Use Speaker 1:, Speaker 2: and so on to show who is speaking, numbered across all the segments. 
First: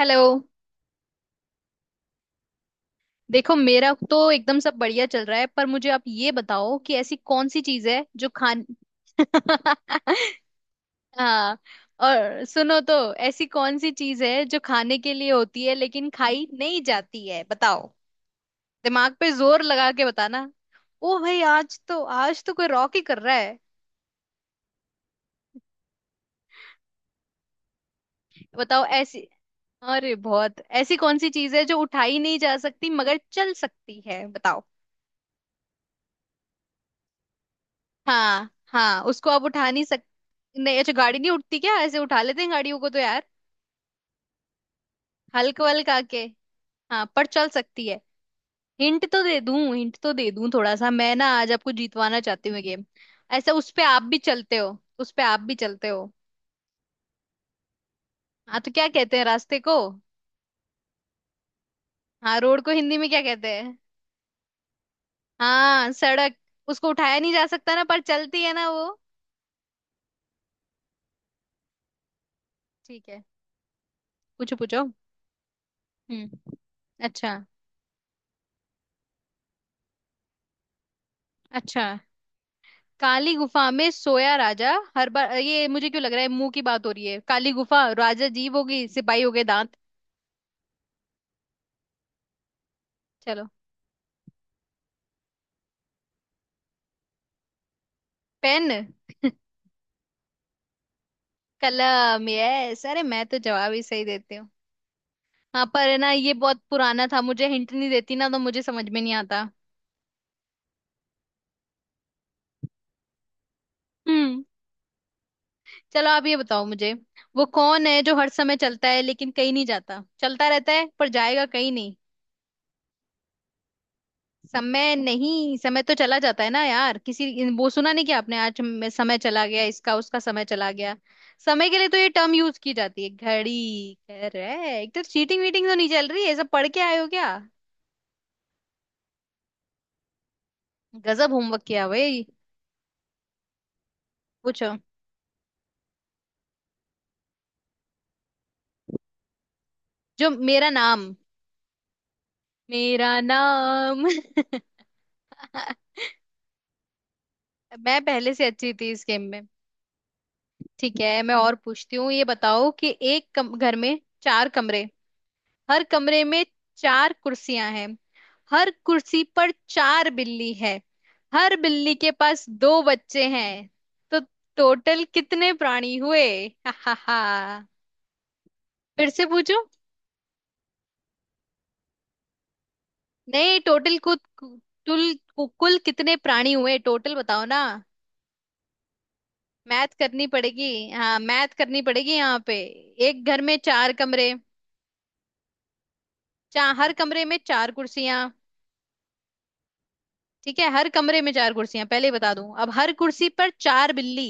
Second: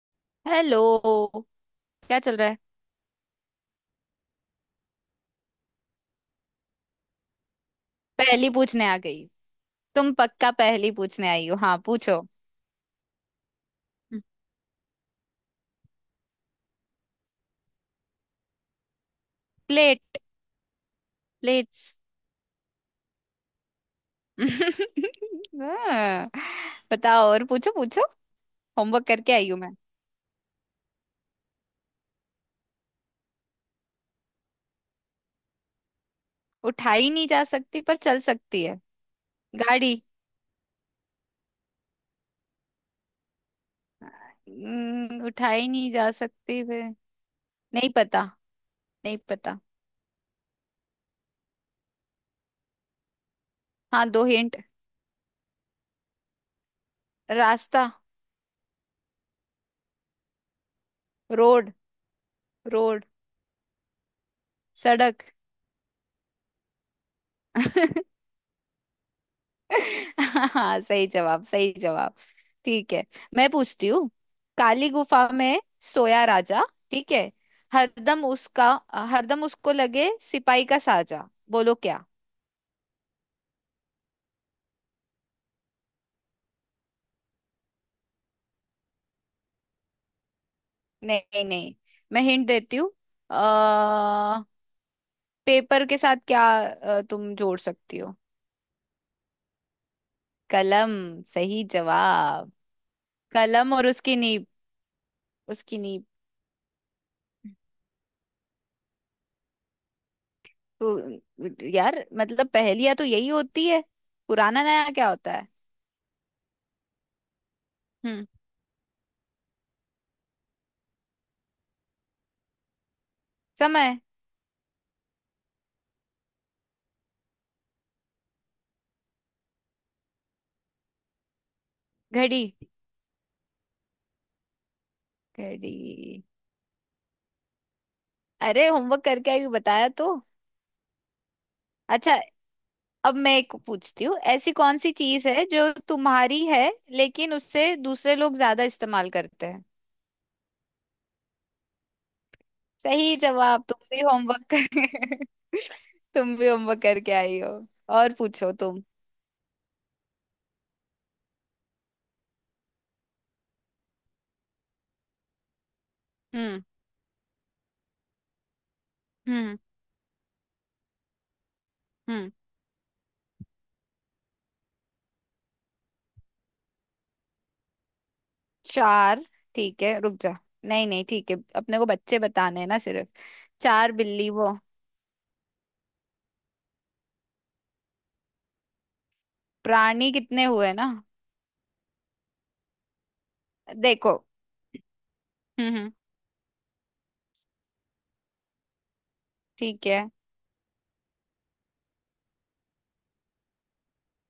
Speaker 1: Hello.
Speaker 2: Hello. क्या चल रहा है।
Speaker 1: देखो, मेरा तो एकदम सब बढ़िया चल रहा है, पर मुझे आप ये बताओ कि ऐसी कौन सी चीज है जो
Speaker 2: पहेली
Speaker 1: खान
Speaker 2: पूछने आ गई। तुम पक्का पहेली पूछने आई हो।
Speaker 1: हाँ।
Speaker 2: हाँ, पूछो।
Speaker 1: और सुनो तो, ऐसी कौन सी चीज है जो खाने के लिए होती है लेकिन खाई नहीं जाती है, बताओ। दिमाग पे जोर लगा के
Speaker 2: प्लेट।
Speaker 1: बताना। ओ भाई, आज
Speaker 2: प्लेट्स।
Speaker 1: तो आज तो कोई रॉक ही कर रहा है।
Speaker 2: हाँ, बताओ और पूछो पूछो।
Speaker 1: बताओ
Speaker 2: होमवर्क
Speaker 1: ऐसी।
Speaker 2: करके आई हूँ मैं।
Speaker 1: अरे बहुत, ऐसी कौन सी चीज है जो उठाई नहीं जा सकती मगर चल सकती है, बताओ।
Speaker 2: उठाई नहीं जा सकती पर चल
Speaker 1: हाँ
Speaker 2: सकती है।
Speaker 1: हाँ, उसको आप उठा नहीं
Speaker 2: गाड़ी।
Speaker 1: सक। नहीं, अच्छा गाड़ी नहीं उठती क्या, ऐसे उठा लेते हैं गाड़ियों को तो यार।
Speaker 2: उठाई
Speaker 1: हल्का
Speaker 2: नहीं
Speaker 1: हल्का
Speaker 2: जा
Speaker 1: के।
Speaker 2: सकती वे।
Speaker 1: हाँ, पर चल सकती
Speaker 2: नहीं
Speaker 1: है।
Speaker 2: पता।
Speaker 1: हिंट
Speaker 2: नहीं
Speaker 1: तो दे
Speaker 2: पता।
Speaker 1: दूं हिंट तो दे दूं थोड़ा सा। मैं ना आज आपको जीतवाना चाहती हूँ गेम। ऐसा, उस पे आप
Speaker 2: हाँ,
Speaker 1: भी
Speaker 2: दो
Speaker 1: चलते
Speaker 2: हिंट।
Speaker 1: हो उस पे आप भी चलते हो।
Speaker 2: रास्ता।
Speaker 1: हाँ तो क्या कहते हैं रास्ते को?
Speaker 2: रोड।
Speaker 1: हाँ, रोड को हिंदी
Speaker 2: रोड।
Speaker 1: में क्या कहते हैं?
Speaker 2: सड़क।
Speaker 1: हाँ, सड़क। उसको उठाया नहीं जा सकता ना, पर चलती है ना वो।
Speaker 2: हाँ, सही जवाब। सही जवाब। ठीक है।
Speaker 1: ठीक है।
Speaker 2: मैं पूछती हूँ।
Speaker 1: पूछो पूछो।
Speaker 2: काली गुफा में सोया
Speaker 1: हम्म।
Speaker 2: राजा। ठीक है।
Speaker 1: अच्छा।
Speaker 2: हरदम उसका हरदम उसको लगे सिपाही का साजा। बोलो
Speaker 1: अच्छा,
Speaker 2: क्या।
Speaker 1: काली गुफा में सोया राजा। हर बार ये मुझे क्यों लग रहा है मुंह की बात हो रही है। काली गुफा, राजा जीव होगी, सिपाही हो गए दांत।
Speaker 2: नहीं नहीं। मैं हिंट देती हूँ। अ
Speaker 1: चलो।
Speaker 2: पेपर के साथ क्या तुम जोड़ सकती हो।
Speaker 1: पेन।
Speaker 2: कलम। सही
Speaker 1: कलम,
Speaker 2: जवाब।
Speaker 1: यस। अरे मैं तो जवाब
Speaker 2: कलम
Speaker 1: ही
Speaker 2: और
Speaker 1: सही
Speaker 2: उसकी
Speaker 1: देती
Speaker 2: नीब।
Speaker 1: हूँ। हाँ
Speaker 2: उसकी
Speaker 1: पर है
Speaker 2: नीब।
Speaker 1: ना, ये बहुत पुराना था, मुझे हिंट नहीं देती ना तो मुझे समझ में नहीं आता।
Speaker 2: तो यार मतलब पहेलियां तो यही होती है।
Speaker 1: हम्म।
Speaker 2: पुराना नया क्या होता है।
Speaker 1: चलो आप ये बताओ मुझे। वो कौन है जो
Speaker 2: हम्म
Speaker 1: हर समय चलता है लेकिन कहीं नहीं जाता, चलता रहता है पर जाएगा कहीं नहीं।
Speaker 2: समय।
Speaker 1: समय नहीं, समय तो चला जाता है ना यार। किसी वो सुना नहीं कि आपने आज में समय चला गया, इसका उसका समय चला गया। समय के लिए तो ये टर्म
Speaker 2: घड़ी।
Speaker 1: यूज की जाती है। घड़ी कह रहे, एक तो चीटिंग वीटिंग तो नहीं चल रही
Speaker 2: घड़ी।
Speaker 1: है, ये सब पढ़ के आए हो क्या?
Speaker 2: अरे होमवर्क करके आई बताया तो।
Speaker 1: गजब होमवर्क किया
Speaker 2: अच्छा।
Speaker 1: भाई।
Speaker 2: अब मैं एक पूछती हूँ, ऐसी
Speaker 1: पूछो।
Speaker 2: कौन सी चीज है जो तुम्हारी है लेकिन उससे दूसरे लोग ज्यादा इस्तेमाल करते हैं।
Speaker 1: जो मेरा नाम, मेरा
Speaker 2: सही जवाब। तुम भी
Speaker 1: नाम
Speaker 2: होमवर्क कर। तुम भी होमवर्क करके आई हो।
Speaker 1: मैं
Speaker 2: और
Speaker 1: पहले से
Speaker 2: पूछो
Speaker 1: अच्छी
Speaker 2: तुम।
Speaker 1: थी इस गेम में। ठीक है, मैं और पूछती हूँ। ये बताओ कि घर में चार कमरे, हर कमरे में
Speaker 2: हम्म।
Speaker 1: चार कुर्सियां हैं, हर कुर्सी पर
Speaker 2: हम्म।
Speaker 1: चार बिल्ली है, हर बिल्ली के
Speaker 2: हम्म।
Speaker 1: पास दो बच्चे हैं, तो टोटल कितने प्राणी हुए? हा हा हा। फिर
Speaker 2: चार।
Speaker 1: से पूछूं?
Speaker 2: ठीक है, रुक जा। नहीं नहीं, ठीक है, अपने को बच्चे बताने हैं ना सिर्फ।
Speaker 1: नहीं,
Speaker 2: चार
Speaker 1: टोटल, कुल
Speaker 2: बिल्ली वो
Speaker 1: कुल कुल कितने प्राणी हुए, टोटल बताओ ना। मैथ
Speaker 2: प्राणी
Speaker 1: करनी
Speaker 2: कितने
Speaker 1: पड़ेगी,
Speaker 2: हुए ना।
Speaker 1: हाँ मैथ करनी पड़ेगी यहाँ पे। एक घर में चार
Speaker 2: देखो।
Speaker 1: कमरे,
Speaker 2: हम्म। हम्म।
Speaker 1: चार, हर कमरे में चार कुर्सियां।
Speaker 2: ठीक है।
Speaker 1: ठीक है, हर कमरे में चार कुर्सियां, पहले ही बता दूं, अब हर कुर्सी पर चार बिल्ली।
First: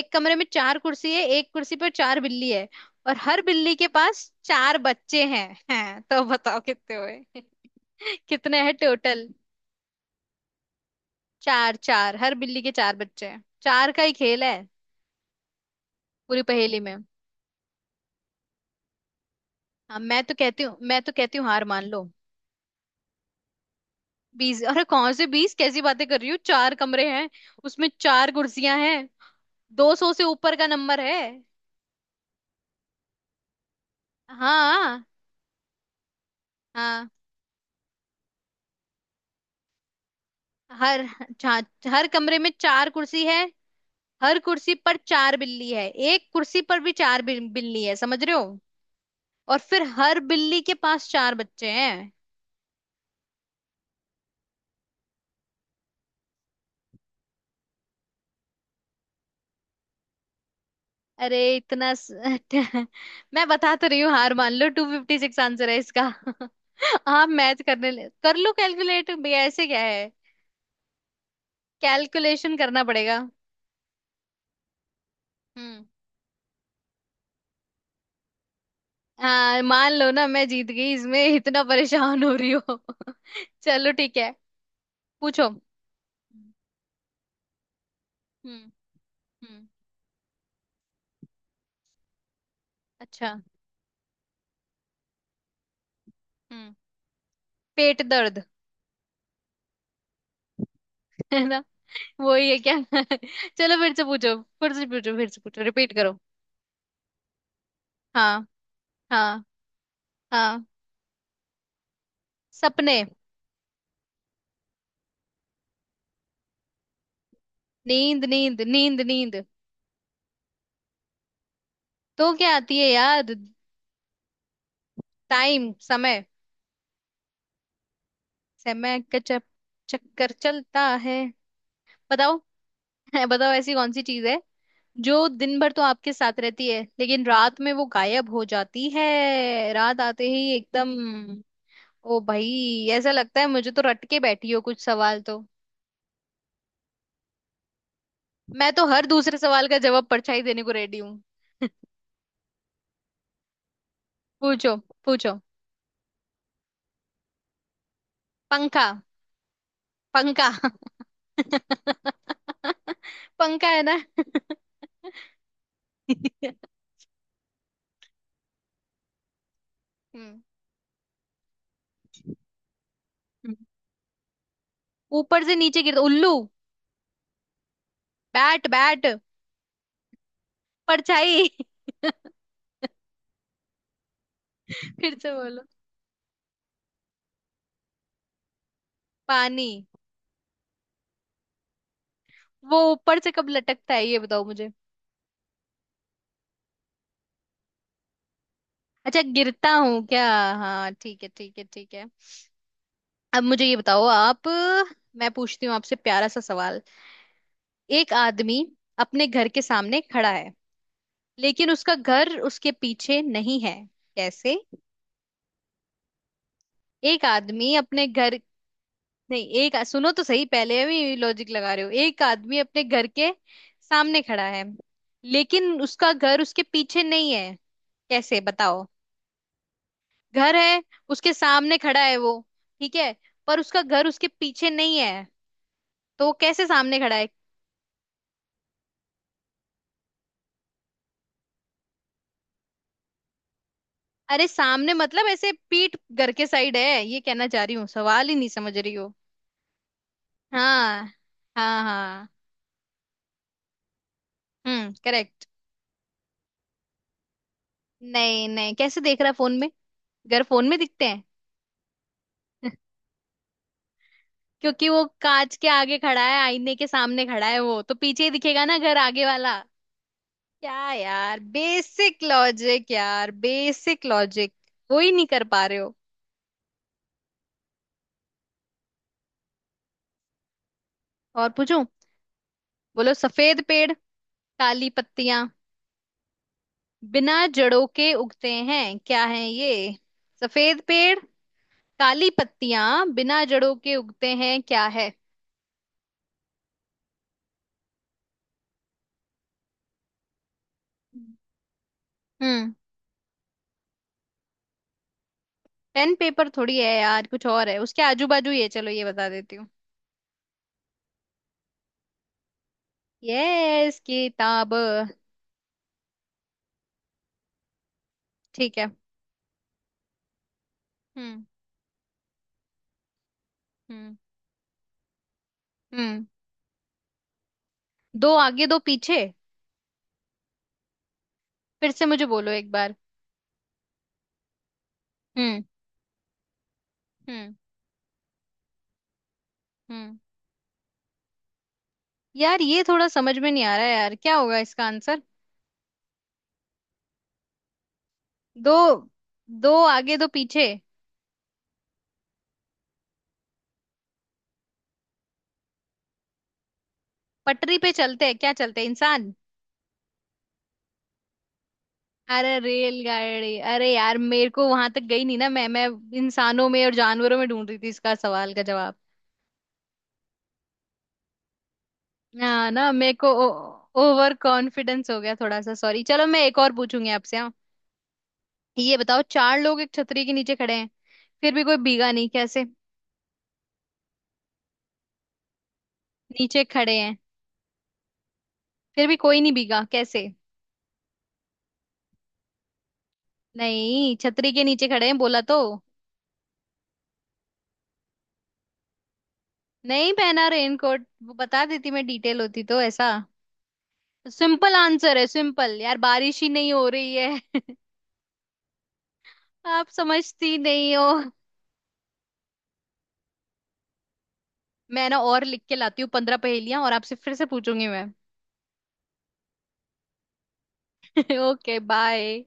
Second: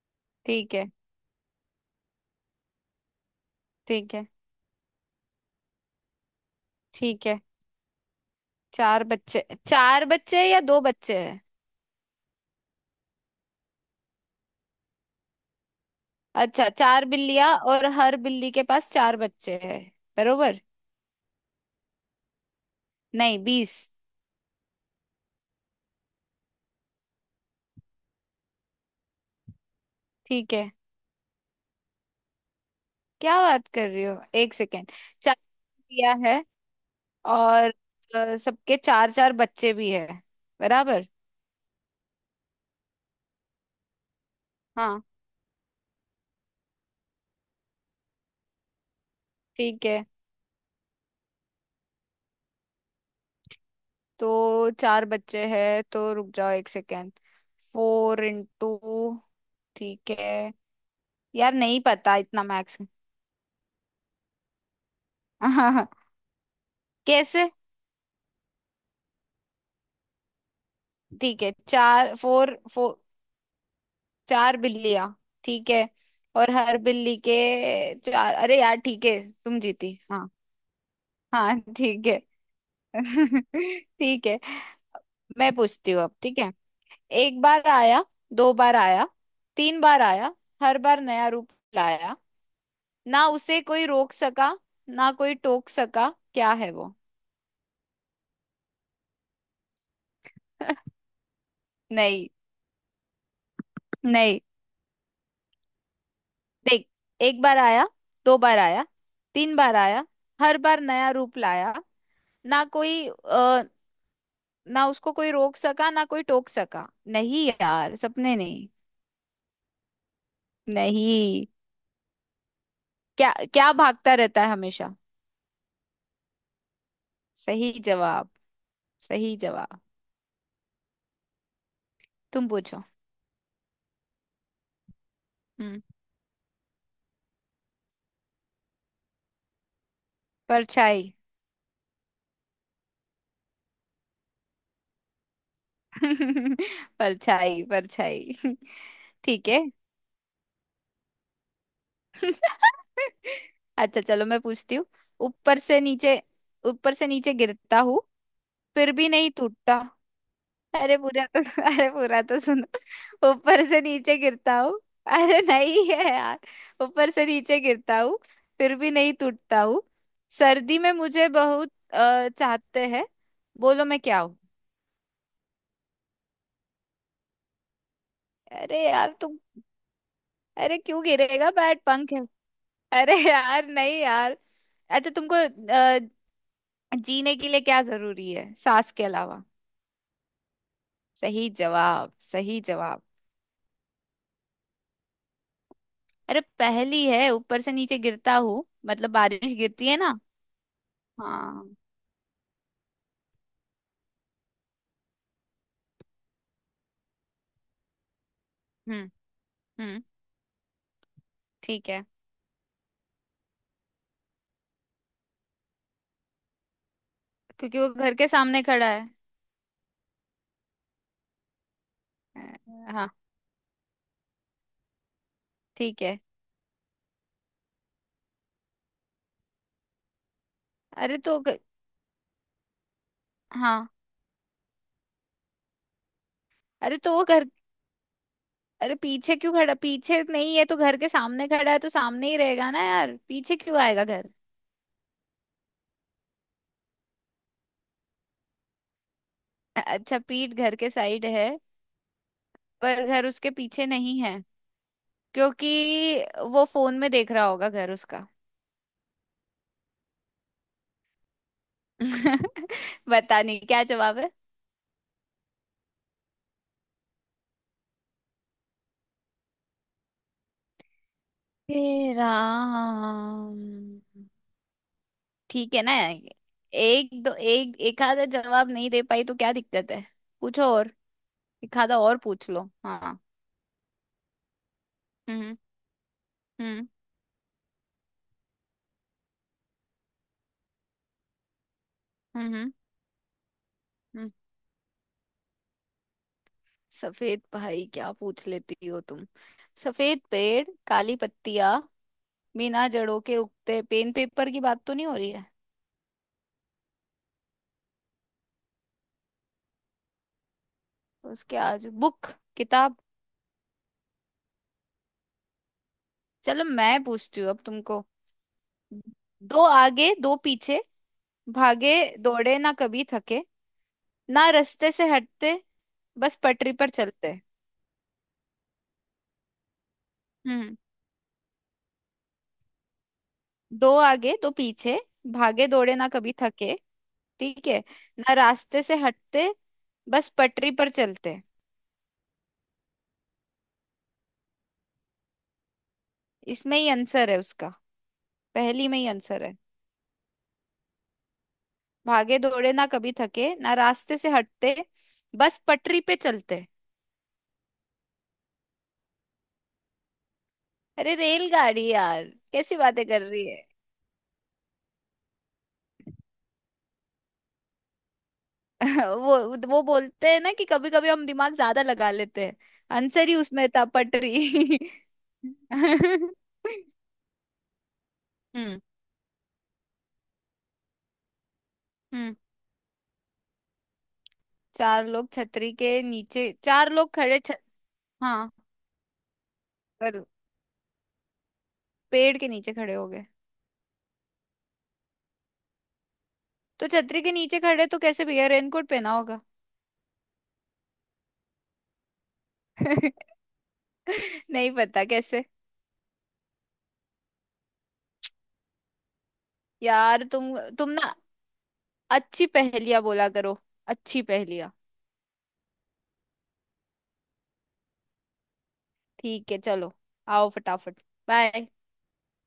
Speaker 1: एक कमरे में
Speaker 2: ठीक
Speaker 1: चार
Speaker 2: है।
Speaker 1: कुर्सी है, एक कुर्सी पर चार बिल्ली है, और हर बिल्ली के
Speaker 2: ठीक है।
Speaker 1: पास चार बच्चे हैं, हैं। तो बताओ कितने
Speaker 2: ठीक है।
Speaker 1: हुए? कितने हैं
Speaker 2: चार
Speaker 1: टोटल?
Speaker 2: बच्चे। चार बच्चे या दो बच्चे हैं।
Speaker 1: चार, चार, हर बिल्ली के चार बच्चे हैं, चार का ही खेल है पूरी
Speaker 2: अच्छा,
Speaker 1: पहेली में।
Speaker 2: चार बिल्लियां और हर बिल्ली के पास चार बच्चे हैं।
Speaker 1: हाँ, मैं तो
Speaker 2: बरोबर।
Speaker 1: कहती हूँ मैं तो कहती हूँ हार मान लो।
Speaker 2: नहीं, 20।
Speaker 1: 20? अरे कौन से बीस, कैसी बातें कर रही हो? चार कमरे हैं, उसमें चार कुर्सियां हैं। 200 से
Speaker 2: ठीक
Speaker 1: ऊपर का
Speaker 2: है।
Speaker 1: नंबर है।
Speaker 2: क्या बात कर रही हो, एक सेकेंड।
Speaker 1: हाँ।
Speaker 2: चार बिल्लियां है।
Speaker 1: हाँ।
Speaker 2: और सबके चार चार बच्चे भी है।
Speaker 1: हर,
Speaker 2: बराबर।
Speaker 1: हाँ, हर कमरे में चार कुर्सी है, हर कुर्सी पर
Speaker 2: हाँ,
Speaker 1: चार बिल्ली है, एक कुर्सी पर भी चार बिल्ली है, समझ रहे हो? और फिर
Speaker 2: ठीक है।
Speaker 1: हर बिल्ली के पास चार बच्चे हैं।
Speaker 2: तो चार बच्चे हैं तो रुक जाओ एक सेकेंड। Four into. ठीक है।
Speaker 1: अरे
Speaker 2: यार नहीं
Speaker 1: इतना
Speaker 2: पता इतना मैक्स।
Speaker 1: मैं बता तो रही हूँ, हार मान लो। 256 आंसर है इसका। आप
Speaker 2: कैसे।
Speaker 1: मैच करने ले कर लो, कैलकुलेट भैया ऐसे क्या है।
Speaker 2: ठीक है, चार फोर।
Speaker 1: कैलकुलेशन करना पड़ेगा।
Speaker 2: चार बिल्लियां। ठीक
Speaker 1: हम्म।
Speaker 2: है। और हर बिल्ली के चार अरे यार ठीक है तुम
Speaker 1: हाँ, मान
Speaker 2: जीती,
Speaker 1: लो ना
Speaker 2: हाँ।
Speaker 1: मैं जीत गई, इसमें
Speaker 2: हाँ,
Speaker 1: इतना
Speaker 2: ठीक है।
Speaker 1: परेशान हो रही हो। चलो ठीक
Speaker 2: ठीक
Speaker 1: है।
Speaker 2: है।
Speaker 1: पूछो।
Speaker 2: मैं पूछती हूँ अब। ठीक है।
Speaker 1: हम्म।
Speaker 2: एक बार आया, दो
Speaker 1: हम्म।
Speaker 2: बार आया,
Speaker 1: हम्म।
Speaker 2: तीन बार आया, हर बार नया रूप लाया, ना
Speaker 1: अच्छा।
Speaker 2: उसे कोई रोक सका ना कोई टोक सका। क्या है
Speaker 1: हम्म।
Speaker 2: वो।
Speaker 1: पेट दर्द। है ना?
Speaker 2: नहीं
Speaker 1: वही है क्या? चलो फिर से पूछो
Speaker 2: नहीं।
Speaker 1: फिर से पूछो फिर से पूछो, रिपीट करो।
Speaker 2: देख। एक बार आया, दो
Speaker 1: हाँ।
Speaker 2: बार आया,
Speaker 1: हाँ।
Speaker 2: तीन बार आया, हर
Speaker 1: हाँ।
Speaker 2: बार नया रूप लाया। ना
Speaker 1: सपने।
Speaker 2: कोई ना उसको कोई रोक सका ना कोई टोक सका। नहीं यार,
Speaker 1: नींद
Speaker 2: सपने
Speaker 1: नींद
Speaker 2: नहीं।
Speaker 1: नींद नींद
Speaker 2: नहीं।
Speaker 1: तो क्या आती है याद?
Speaker 2: क्या क्या भागता रहता है हमेशा।
Speaker 1: टाइम, समय।
Speaker 2: सही जवाब।
Speaker 1: समय का
Speaker 2: सही जवाब।
Speaker 1: चक्कर चलता है। बताओ।
Speaker 2: तुम पूछो।
Speaker 1: बताओ, ऐसी कौन सी चीज है जो दिन भर तो
Speaker 2: हम्म
Speaker 1: आपके साथ रहती है लेकिन रात में वो गायब हो जाती है, रात आते ही एकदम।
Speaker 2: परछाई।
Speaker 1: ओ भाई, ऐसा लगता है मुझे तो रट के बैठी हो कुछ सवाल तो।
Speaker 2: परछाई, परछाई।
Speaker 1: मैं तो हर दूसरे
Speaker 2: ठीक है।
Speaker 1: सवाल का जवाब परछाई देने को रेडी हूँ।
Speaker 2: अच्छा चलो मैं
Speaker 1: पूछो।
Speaker 2: पूछती हूँ।
Speaker 1: पूछो।
Speaker 2: ऊपर से नीचे ऊपर से नीचे गिरता हूँ,
Speaker 1: पंखा।
Speaker 2: फिर भी नहीं टूटता।
Speaker 1: पंखा।
Speaker 2: अरे पूरा तो अरे पूरा तो सुनो। ऊपर
Speaker 1: पंखा
Speaker 2: से
Speaker 1: है ना?
Speaker 2: नीचे गिरता हूँ। अरे नहीं है यार। ऊपर से नीचे गिरता हूँ, फिर भी नहीं टूटता हूँ।
Speaker 1: हम्म।
Speaker 2: सर्दी में मुझे बहुत चाहते हैं। बोलो मैं क्या हूँ।
Speaker 1: ऊपर से नीचे गिरता, उल्लू। बैट
Speaker 2: अरे
Speaker 1: बैट
Speaker 2: यार तुम। अरे क्यों
Speaker 1: परछाई।
Speaker 2: गिरेगा बैट, पंख है। अरे यार नहीं यार। अच्छा
Speaker 1: फिर से
Speaker 2: तुमको
Speaker 1: बोलो।
Speaker 2: जीने के लिए क्या जरूरी है सांस के अलावा।
Speaker 1: पानी।
Speaker 2: सही जवाब। सही
Speaker 1: वो
Speaker 2: जवाब।
Speaker 1: ऊपर से कब लटकता है, ये बताओ मुझे।
Speaker 2: अरे पहली है, ऊपर से नीचे गिरता हूँ मतलब
Speaker 1: अच्छा,
Speaker 2: बारिश
Speaker 1: गिरता
Speaker 2: गिरती है
Speaker 1: हूँ
Speaker 2: ना।
Speaker 1: क्या? हाँ, ठीक है ठीक है
Speaker 2: हाँ।
Speaker 1: ठीक है। अब मुझे ये बताओ आप, मैं पूछती हूँ आपसे प्यारा सा सवाल। एक आदमी
Speaker 2: हम्म।
Speaker 1: अपने घर के सामने
Speaker 2: हम्म।
Speaker 1: खड़ा है, लेकिन
Speaker 2: ठीक
Speaker 1: उसका
Speaker 2: है।
Speaker 1: घर उसके पीछे नहीं है। कैसे? एक आदमी
Speaker 2: क्योंकि वो
Speaker 1: अपने
Speaker 2: घर के
Speaker 1: घर,
Speaker 2: सामने खड़ा है।
Speaker 1: नहीं, एक सुनो तो सही, पहले भी लॉजिक लगा रहे हो। एक आदमी अपने घर
Speaker 2: हाँ।
Speaker 1: के सामने खड़ा है, लेकिन
Speaker 2: ठीक
Speaker 1: उसका
Speaker 2: है।
Speaker 1: घर उसके पीछे नहीं है, कैसे बताओ? घर है
Speaker 2: अरे
Speaker 1: उसके
Speaker 2: तो
Speaker 1: सामने, खड़ा है वो, ठीक है, पर उसका
Speaker 2: हाँ।
Speaker 1: घर उसके पीछे नहीं है, तो वो कैसे
Speaker 2: अरे
Speaker 1: सामने
Speaker 2: तो
Speaker 1: खड़ा
Speaker 2: वो
Speaker 1: है?
Speaker 2: घर। अरे पीछे क्यों खड़ा, पीछे नहीं है तो घर के सामने खड़ा है तो सामने ही रहेगा ना यार। पीछे क्यों आएगा घर।
Speaker 1: अरे सामने मतलब ऐसे पीठ घर के साइड है, ये कहना चाह रही हूँ, सवाल ही नहीं समझ रही हो।
Speaker 2: अच्छा, पीठ घर के
Speaker 1: हाँ।
Speaker 2: साइड है।
Speaker 1: हाँ हाँ।
Speaker 2: पर घर उसके पीछे नहीं है।
Speaker 1: हम्म, करेक्ट।
Speaker 2: क्योंकि वो फोन में देख रहा होगा घर उसका।
Speaker 1: नहीं नहीं, कैसे देख रहा है फोन में, घर फोन में दिखते हैं?
Speaker 2: बता, नहीं क्या जवाब है।
Speaker 1: क्योंकि वो कांच के आगे खड़ा है, आईने के सामने खड़ा है वो, तो पीछे ही दिखेगा ना घर आगे वाला। क्या यार,
Speaker 2: हे
Speaker 1: बेसिक लॉजिक यार,
Speaker 2: राम।
Speaker 1: बेसिक लॉजिक, कोई नहीं कर पा
Speaker 2: ठीक
Speaker 1: रहे
Speaker 2: है ना।
Speaker 1: हो।
Speaker 2: एक दो एक एक आधा जवाब नहीं दे पाई तो क्या दिक्कत है। पूछो और।
Speaker 1: और
Speaker 2: एक
Speaker 1: पूछूं?
Speaker 2: आधा और पूछ लो,
Speaker 1: बोलो,
Speaker 2: हाँ।
Speaker 1: सफेद पेड़, काली पत्तियां,
Speaker 2: हम्म। हम्म।
Speaker 1: बिना जड़ों के उगते हैं, क्या है ये? सफेद पेड़, काली
Speaker 2: हम्म। हम्म।
Speaker 1: पत्तियां, बिना जड़ों के
Speaker 2: हम्म।
Speaker 1: उगते हैं, क्या है?
Speaker 2: सफेद, भाई क्या पूछ लेती हो तुम। सफेद पेड़ काली पत्तियां
Speaker 1: हम्म।
Speaker 2: बिना जड़ों के उगते, पेन पेपर की बात तो नहीं हो रही है।
Speaker 1: पेन पेपर थोड़ी है यार, कुछ और है उसके आजू बाजू, ये चलो ये बता देती हूँ।
Speaker 2: उसके आजू बुक। किताब।
Speaker 1: यस, किताब।
Speaker 2: चलो मैं पूछती हूँ अब तुमको।
Speaker 1: ठीक है।
Speaker 2: दो आगे दो पीछे,
Speaker 1: हम्म।
Speaker 2: भागे दौड़े ना कभी थके,
Speaker 1: हम्म।
Speaker 2: ना रास्ते से हटते,
Speaker 1: हम्म।
Speaker 2: बस पटरी पर चलते।
Speaker 1: दो आगे दो पीछे।
Speaker 2: हम्म।
Speaker 1: फिर से मुझे बोलो एक बार।
Speaker 2: दो आगे दो पीछे,
Speaker 1: हम्म।
Speaker 2: भागे दौड़े ना कभी थके।
Speaker 1: हम्म।
Speaker 2: ठीक है। ना रास्ते से हटते,
Speaker 1: हम्म।
Speaker 2: बस पटरी पर चलते।
Speaker 1: यार ये थोड़ा समझ में नहीं आ रहा है यार, क्या होगा इसका आंसर?
Speaker 2: इसमें ही आंसर है उसका।
Speaker 1: दो,
Speaker 2: पहली में ही आंसर है।
Speaker 1: दो आगे दो पीछे।
Speaker 2: भागे दौड़े ना कभी थके, ना रास्ते से हटते, बस पटरी पे चलते।
Speaker 1: पटरी पे चलते हैं, क्या चलते हैं इंसान?
Speaker 2: अरे रेलगाड़ी यार।
Speaker 1: अरे
Speaker 2: कैसी बातें कर रही
Speaker 1: रेलगाड़ी,
Speaker 2: है।
Speaker 1: अरे यार मेरे को वहां तक गई नहीं ना। मैं इंसानों में और जानवरों में ढूंढ रही थी इसका सवाल का जवाब।
Speaker 2: वो वो बोलते हैं ना कि कभी कभी हम दिमाग ज्यादा लगा लेते हैं।
Speaker 1: हाँ ना, मेरे को
Speaker 2: आंसर ही उसमें था,
Speaker 1: ओवर
Speaker 2: पटरी।
Speaker 1: कॉन्फिडेंस हो गया थोड़ा सा, सॉरी। चलो
Speaker 2: हम्म।
Speaker 1: मैं एक और पूछूंगी आपसे, हाँ?
Speaker 2: हम्म।
Speaker 1: ये बताओ, चार लोग एक छतरी के नीचे खड़े हैं, फिर भी कोई भीगा नहीं, कैसे?
Speaker 2: चार लोग छतरी के नीचे
Speaker 1: नीचे
Speaker 2: चार
Speaker 1: खड़े
Speaker 2: लोग
Speaker 1: हैं
Speaker 2: खड़े हाँ।
Speaker 1: फिर भी कोई नहीं भीगा,
Speaker 2: पर
Speaker 1: कैसे?
Speaker 2: पेड़ के नीचे खड़े हो गए।
Speaker 1: नहीं, छतरी के नीचे खड़े हैं बोला तो।
Speaker 2: तो छतरी के नीचे खड़े तो कैसे भैया, रेनकोट पहना होगा।
Speaker 1: नहीं पहना रेनकोट, वो बता देती, मैं डिटेल होती तो ऐसा।
Speaker 2: नहीं
Speaker 1: सिंपल
Speaker 2: पता
Speaker 1: आंसर है
Speaker 2: कैसे।
Speaker 1: सिंपल यार, बारिश ही नहीं हो रही है। आप
Speaker 2: यार,
Speaker 1: समझती
Speaker 2: तुम
Speaker 1: नहीं हो।
Speaker 2: ना अच्छी पहेलियां बोला करो। अच्छी पहेलियां।
Speaker 1: मैं ना और लिख के लाती हूँ 15 पहेलियां, और आपसे फिर से पूछूंगी मैं।
Speaker 2: ठीक है, चलो। आओ फटाफट। बाय।
Speaker 1: Okay bye.